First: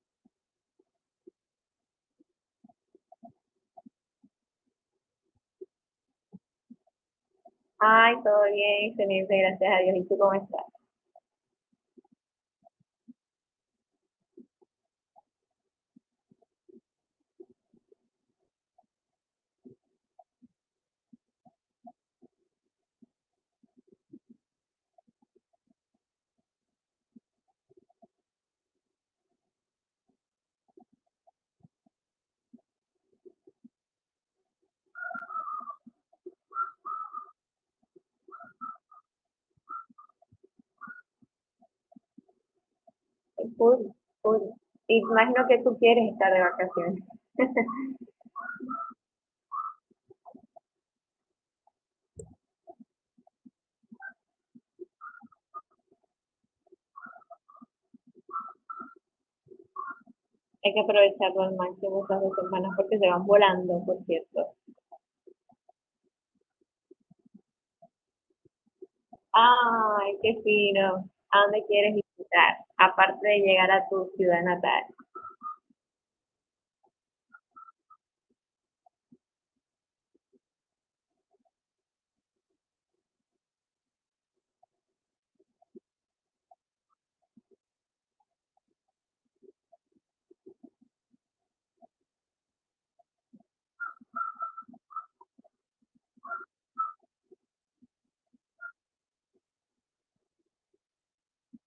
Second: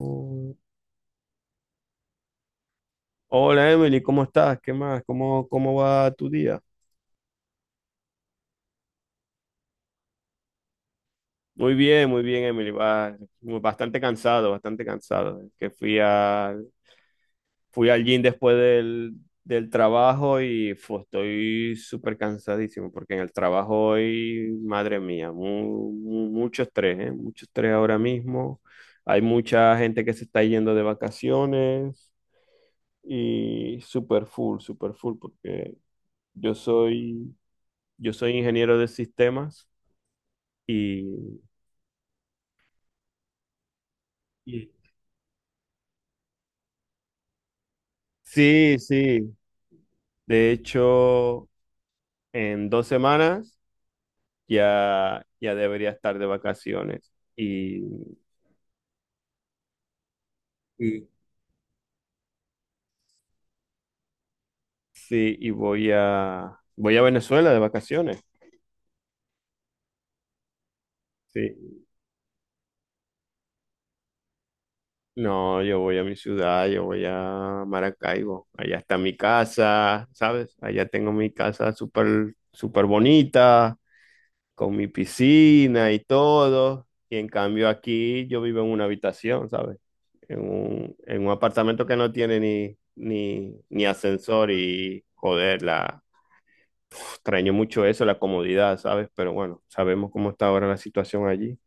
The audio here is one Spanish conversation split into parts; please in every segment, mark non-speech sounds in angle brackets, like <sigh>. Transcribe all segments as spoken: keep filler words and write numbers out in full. Mm. Hola Emily, ¿cómo estás? ¿Qué más? ¿Cómo, cómo va tu día? Ay, todo bien, excelente, gracias a Dios. ¿Y tú cómo estás? Muy bien, muy bien, Emily. Va, bastante cansado, bastante cansado. Que fui al, fui al gym después del, del trabajo y fu, estoy súper cansadísimo porque en el trabajo hoy, madre mía, mu- mu- mucho estrés, ¿eh? Mucho estrés ahora mismo. Hay mucha gente que se está yendo de vacaciones y súper full, súper full porque yo soy Yo soy ingeniero de sistemas. y, Ay, full, full. y- Imagino que tú quieres estar de vacaciones. <laughs> sí, sí. De hecho, en dos semanas ya, ya debería estar de vacaciones. Y, Hay que y- aprovecharlo al máximo estas dos semanas porque se van volando, por cierto. sí, y voy a voy a Venezuela de vacaciones. Ay, qué fino. ¿A dónde Sí. quieres visitar? Aparte de llegar a tu ciudad natal. No, yo voy a mi ciudad, yo voy a Maracaibo. Allá está mi casa, ¿sabes? Allá tengo mi casa súper, súper bonita con mi piscina y todo. Y en cambio aquí yo vivo en una habitación, ¿sabes? En un, en un apartamento que no tiene ni, ni, ni ascensor y joder, la, extraño mucho eso, la comodidad, ¿sabes? Pero bueno, sabemos cómo está ahora la situación allí.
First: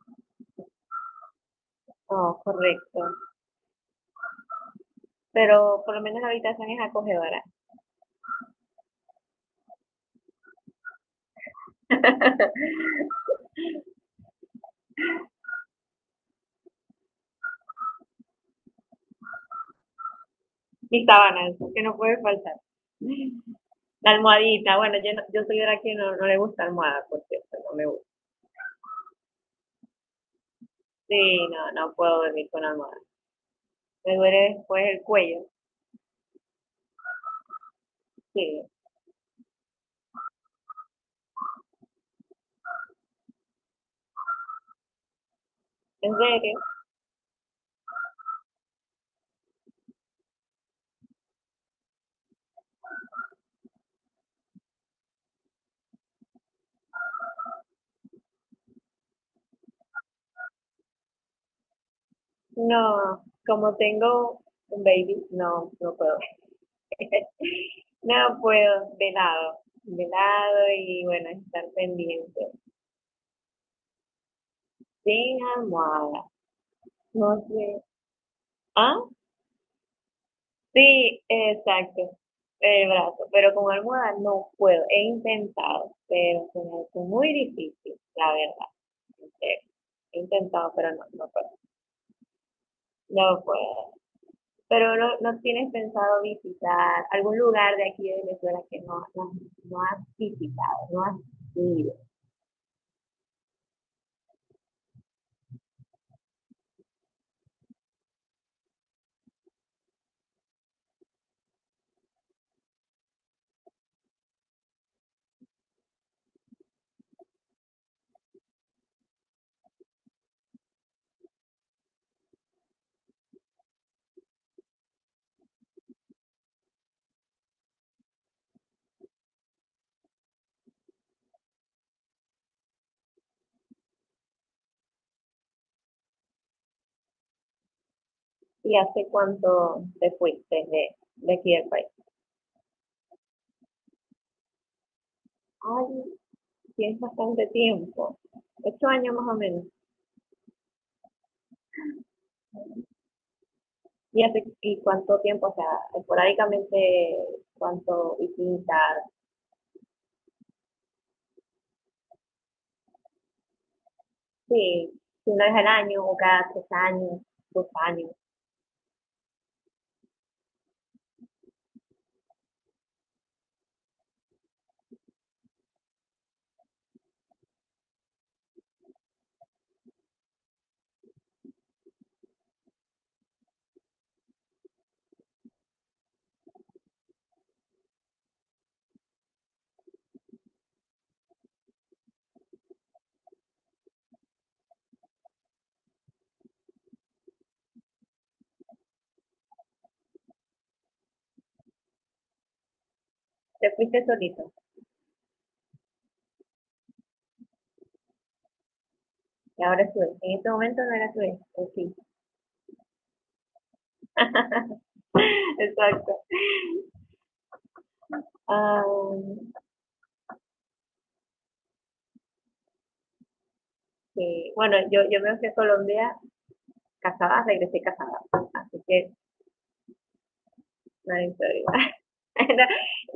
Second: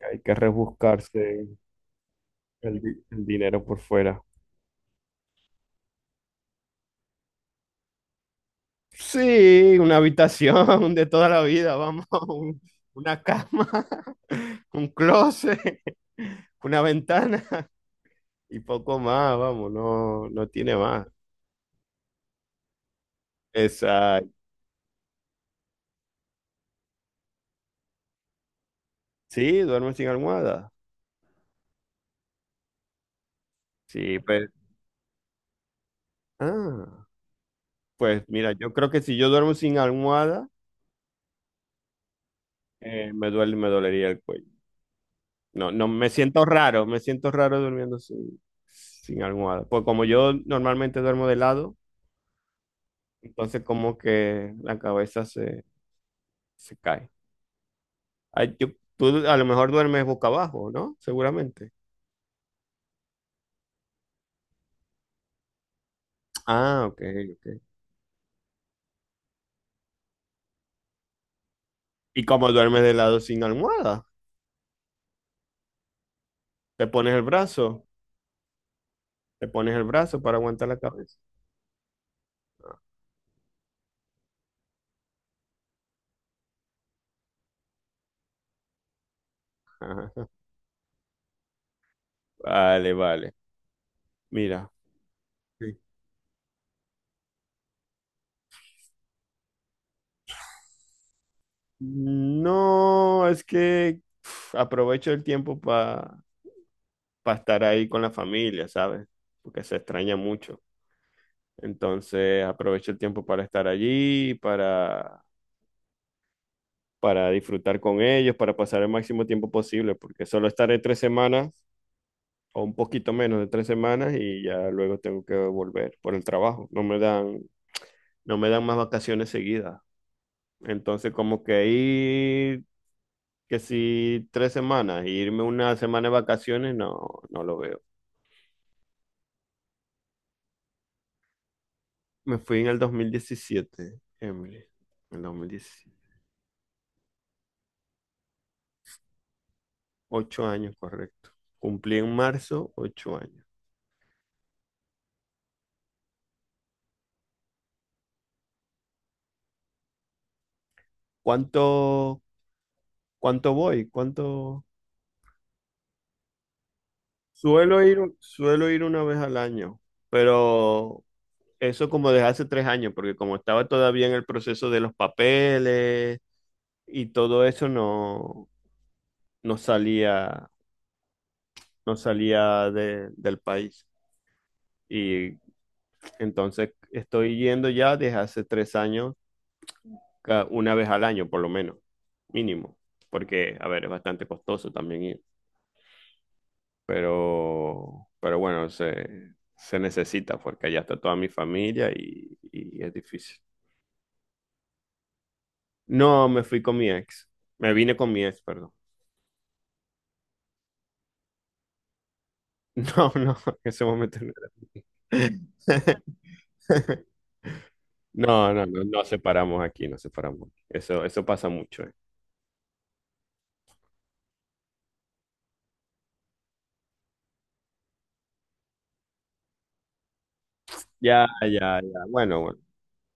Hay que rebuscarse Oh, el, correcto. di- el dinero por fuera. Pero por lo menos la habitación es acogedora. Sí, una habitación <laughs> de toda la vida, vamos, <laughs> un- <laughs> una cama, <laughs> un closet, una ventana. Y poco más, vamos, no, no tiene más. Mis sábanas, que no puede faltar. La Exacto. almohadita. Bueno, yo, no- yo soy de la que no, no le gusta almohada, por cierto, no me gusta. Sí, duerme sin almohada. Sí, no, no puedo dormir con almohada. Me Sí, pues. duele después el cuello. Ah, pues mira, Sí, yo creo que si yo duermo sin almohada, eh, me duele, me dolería el cuello. No, no, me en siento serio. raro, me siento raro durmiendo sin, sin almohada. Pues como yo normalmente duermo de lado, entonces como que la cabeza se, se cae. Ay, yo- tú a lo mejor duermes boca abajo, ¿no? Seguramente. No, como tengo un baby, no, no puedo. Ah, ok, <laughs> ok. No puedo, de lado, de lado y bueno, estar ¿Y pendiente. como duermes de lado sin almohada? Sin almohada. Te pones el No brazo. sé. Ah, Le pones el brazo para aguantar la cabeza. sí, exacto. El brazo, pero con almohada no puedo. He intentado, pero se me hace muy difícil, la verdad. En serio. He Ajá. intentado, pero no, no puedo. Vale, vale. No puedo. Mira. Pero no, no tienes Sí. pensado visitar algún lugar de aquí de Venezuela que no, no, no has visitado, no has ido. No, es que uf, aprovecho el tiempo para estar ahí con la familia, ¿sabes? Porque se extraña mucho. Entonces aprovecho el tiempo para estar allí, para, para disfrutar con ellos, para pasar el máximo tiempo posible, porque solo estaré tres semanas o un poquito menos de tres semanas y ya luego tengo que volver por el trabajo. No me dan, no me dan más vacaciones seguidas. Entonces, como que ir, que si tres semanas, e irme una semana de vacaciones, no, no lo veo. ¿Y hace cuánto te fuiste de, de aquí del país? Me fui en el dos mil diecisiete, Emily, en el dos mil diecisiete. Ay, tienes bastante tiempo, ocho años más o menos. Ocho años, correcto. Cumplí en marzo, ocho años. ¿Y, hace, y cuánto tiempo? O sea, esporádicamente, ¿cuánto visitas? ¿Cuánto, cuánto voy? ¿Cuánto? Sí, una vez al año o cada tres años, dos Suelo ir, años. suelo ir una vez al año, pero eso como desde hace tres años, porque como estaba todavía en el proceso de los papeles y todo eso, no, no salía no salía de- del país. Y entonces estoy yendo ya desde hace tres años, ca- una vez al año por lo menos, mínimo, porque, a ver, es bastante costoso también ir, pero, pero bueno, se, se necesita porque allá está toda mi familia y, y es difícil. Te fuiste solito No, me fui con mi ex, me vine con mi ex, perdón. y ahora sube. En este momento no era sube, o sí. <laughs> No, no, en ese momento no <laughs> era. <laughs> Exacto. No, no, no, Ah, nos separamos aquí, nos separamos. Eso, eso pasa mucho, ¿eh? sí. Bueno, yo, yo me fui a Colombia casada, regresé casada, así que no Ya, hay ya, problema. ya. Bueno, <laughs> bueno. No,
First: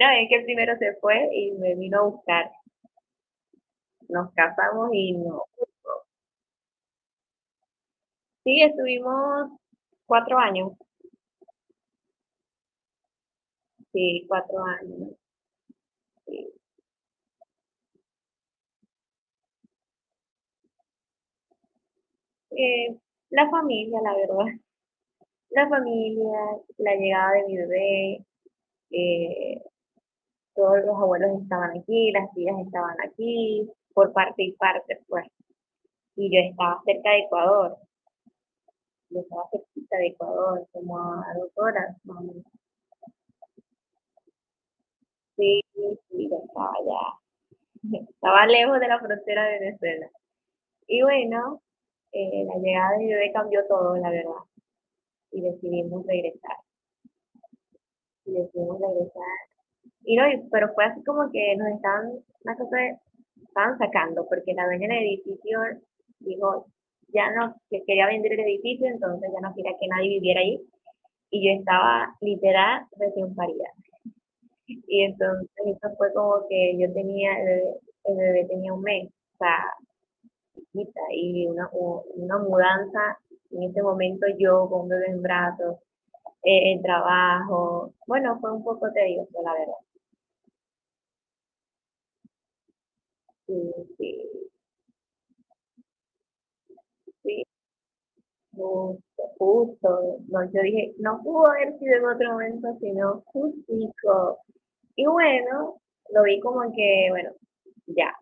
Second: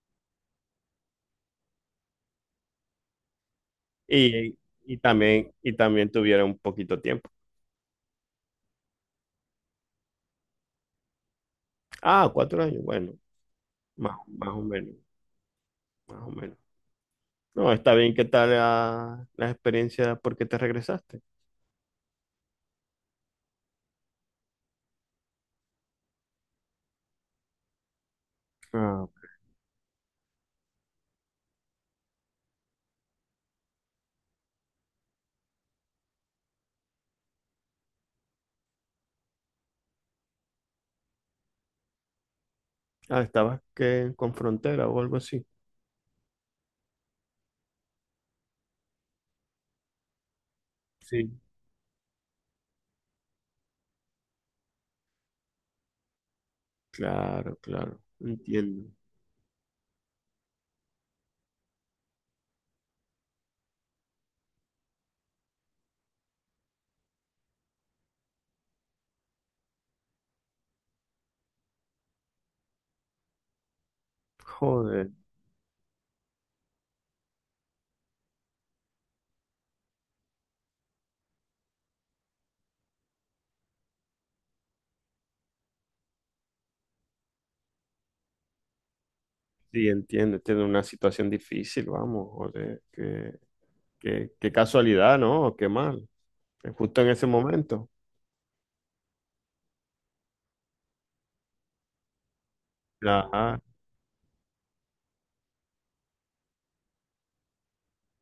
no, es que el primero se fue y me vino a buscar. Nos Y, casamos y y no. también, y también tuvieron un poquito tiempo. Sí, estuvimos cuatro años, Ah, cuatro años. Bueno, más, sí, más cuatro o menos, años. más o Sí. menos. No, está bien. ¿Qué tal la, la experiencia? ¿Por qué te regresaste? Eh, la familia, la verdad, la familia, la llegada de mi bebé, Ah, eh, todos los abuelos estaban aquí, las tías estaban aquí, por parte y parte, pues. Y yo estaba cerca de Ecuador, yo estaba cerquita de Ecuador, como a dos horas, más o menos. ah, estabas que con frontera o algo así. Sí, sí, yo estaba ya, <laughs> estaba lejos de la frontera de Venezuela. Y Sí, bueno, eh, la llegada de bebé cambió todo, la verdad, y decidimos regresar, claro, claro. y decidimos Entiendo. regresar. Y no, y- pero fue así como que nos estaban, una cosa, de- estaban sacando, porque la dueña del edificio dijo, ya no, que quería vender el edificio, entonces ya no quería que nadie viviera ahí, y yo estaba literal recién parida. Y Joder. entonces eso fue como que yo tenía, el bebé, el bebé tenía un mes, o sea, chiquita, y una, u- una mudanza. En ese momento yo con un bebé en brazos, eh, el trabajo, bueno, fue un poco tedioso, la verdad. Sí, entiendo. Tiene una situación difícil, vamos. Joder. Qué, Sí, sí, qué, qué casualidad, ¿no? Qué mal. Justo en ese sí, momento. justo, justo. No, yo dije, no pudo haber sido en otro momento, sino Ajá. justico. Y bueno, lo vi como que, bueno, ya,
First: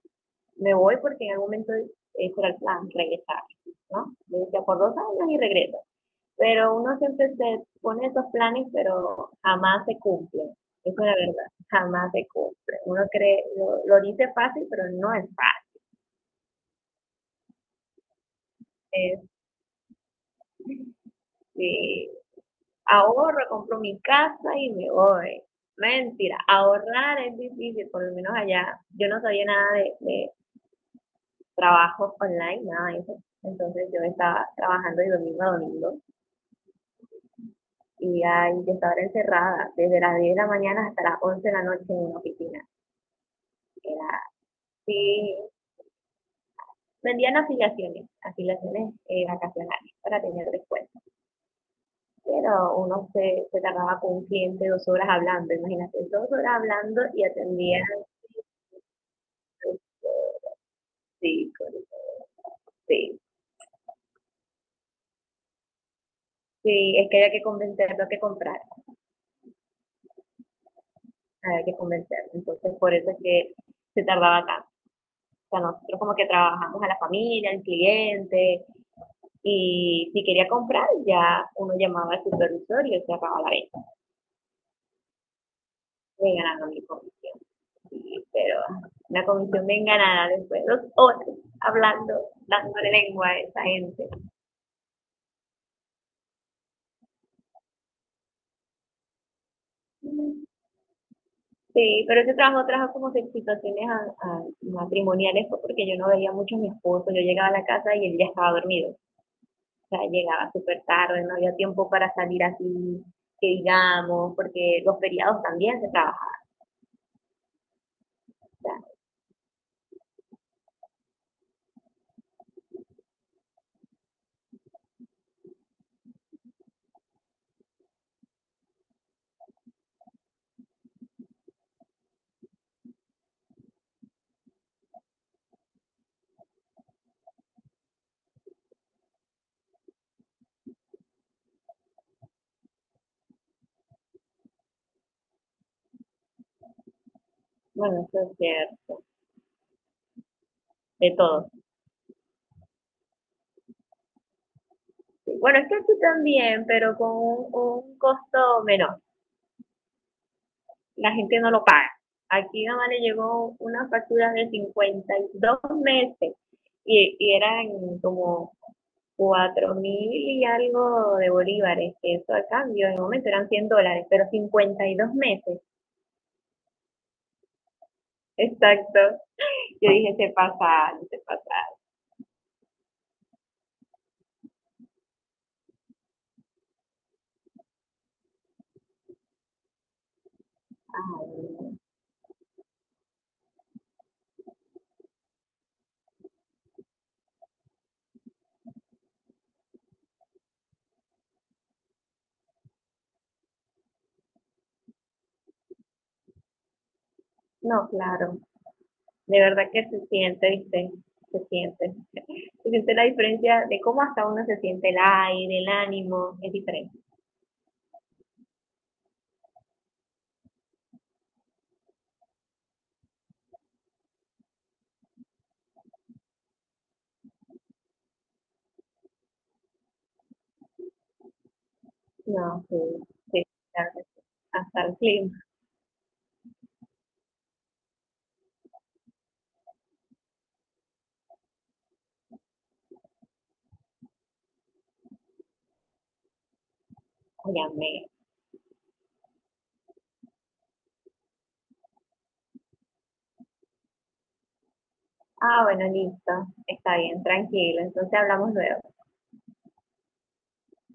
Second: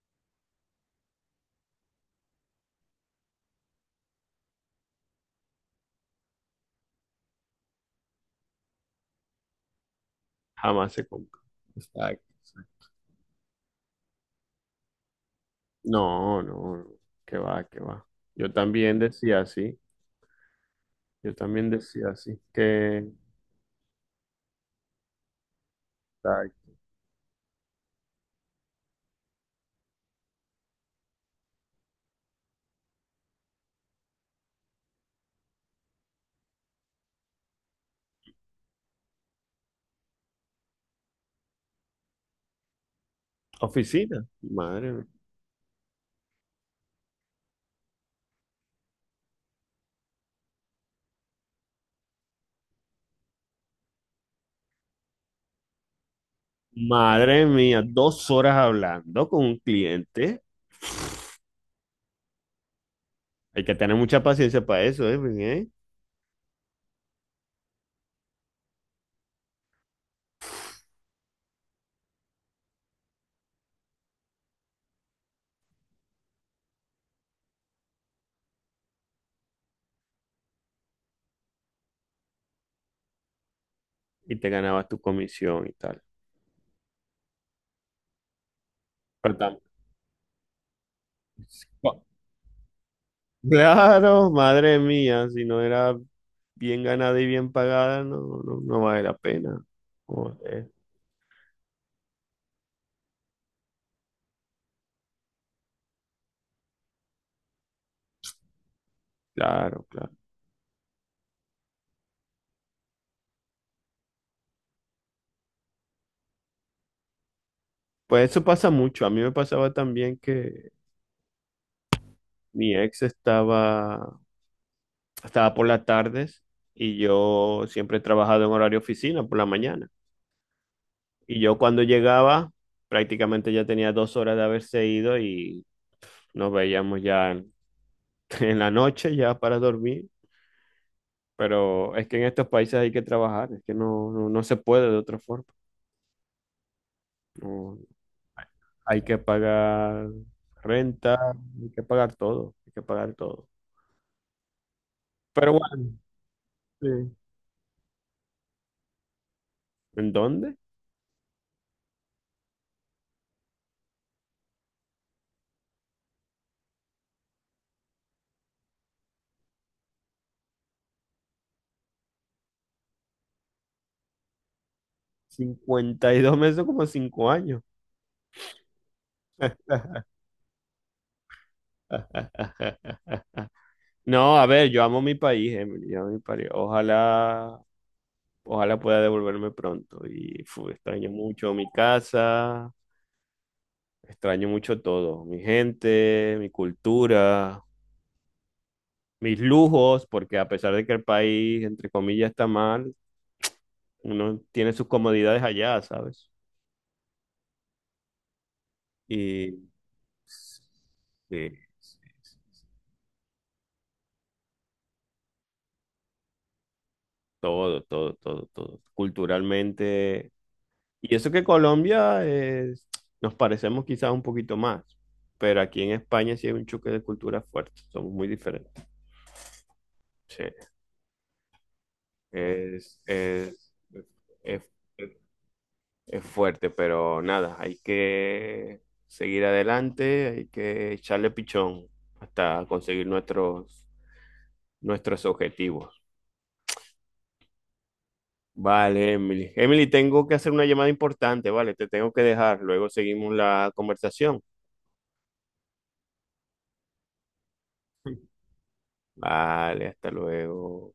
me voy porque en algún momento ese era el plan, regresar, ¿no? Yo decía, por dos años y regreso. Pero uno siempre se pone esos planes, pero jamás se cumplen. Jamás Eso se es la compra. verdad, jamás Exacto, se cumple. exacto. Uno cree, lo, lo dice fácil, pero no es No, no, no. Qué va, qué va. Yo también fácil. decía así. Yo también decía Este, así. Que. ahorro, compro mi casa y me voy. Mentira, Exacto. ahorrar es difícil, por lo menos allá. Yo no sabía nada de, de trabajo online, nada de eso. Entonces yo estaba trabajando de domingo a domingo y ay, yo estaba encerrada desde las diez de la mañana hasta las once de la noche en una oficina. Era Oficina. Madre mía. así. Vendían afiliaciones, afiliaciones eh, vacacionales para tener descuento. Pero uno se, se tardaba con un cliente dos horas hablando, imagínate, dos horas hablando y Madre mía, atendían, dos horas hablando con un cliente. sí, pues, sí, Hay que tener mucha paciencia para eso, ¿eh? Pues, ¿eh? sí, es que había que convencerlo a que comprar, había que convencerlo. Entonces, por eso es que se tardaba tanto. O sea, nosotros como que trabajamos a la familia, al cliente, y si quería comprar, ya uno llamaba al supervisor y él cerraba la venta. Y te ganabas tu comisión y tal. Me ganaron mi comisión. Sí, pero una Pero tam- comisión bien ganada después de dos horas hablando, dándole lengua a esa gente. Claro, madre mía, si no era bien ganada y bien pagada, no, no, no vale la pena. Joder, Sí, pero ese trabajo trajo como situaciones a- a- matrimoniales fue porque yo no veía mucho a mi esposo. Yo llegaba a la casa y él ya estaba dormido. O claro, sea, claro. llegaba súper tarde, no había tiempo para salir así, que digamos, porque los feriados también se trabajan. Pues eso pasa mucho. A mí me pasaba también que mi ex estaba, estaba por las tardes y yo siempre he trabajado en horario oficina por la mañana. Y yo cuando llegaba, prácticamente ya tenía dos horas de haberse ido y nos veíamos ya en, <laughs> en la noche, ya para dormir. Pero es que en estos países hay que trabajar, es que no, no, no se puede de otra forma. No, Bueno, eso es ser hay que pagar de renta, todo. hay que pagar todo, hay que pagar todo. Sí, Pero bueno, es que bueno, aquí también, pero con sí. un, un costo menor. ¿En dónde? La gente no lo paga. Aquí nada más le llegó una factura de cincuenta y dos meses y, y eran como cuatro mil y algo de bolívares. Eso a cambio, en el momento eran cien dólares, pero cincuenta y dos meses. Cincuenta y dos meses, como cinco años. Exacto. Yo dije, se pasa, se pasa. <laughs> No, a ver, yo amo mi país, Emily, yo amo mi país. Ojalá, ojalá pueda devolverme pronto. Y fu, extraño Ay, mucho mi casa, extraño mucho todo, mi gente, mi cultura, mis lujos, porque a pesar de que el país, entre comillas, está mal, uno tiene sus comodidades allá, ¿sabes? no, claro. Y De verdad que se siente, sí, ¿viste? Se sí, siente. sí, sí, sí. Se siente la diferencia de cómo hasta uno se siente el aire, el ánimo, es diferente. Todo, todo, todo, todo. Culturalmente. Y eso que Colombia es- nos parecemos quizás un poquito más, pero aquí en España sí hay un choque de culturas fuerte, somos muy diferentes. Sí, No, sí, es, sí, es, claro que sí. es, Hasta el clima. es fuerte, pero nada, hay que seguir adelante, hay que echarle pichón hasta conseguir nuestros, nuestros objetivos. Óyame. Vale, Emily. Emily, tengo que hacer una llamada importante, vale, te tengo que dejar, luego seguimos la conversación. Ah, bueno, listo. Está bien, tranquilo. Entonces <laughs> hablamos luego. Vale, hasta luego.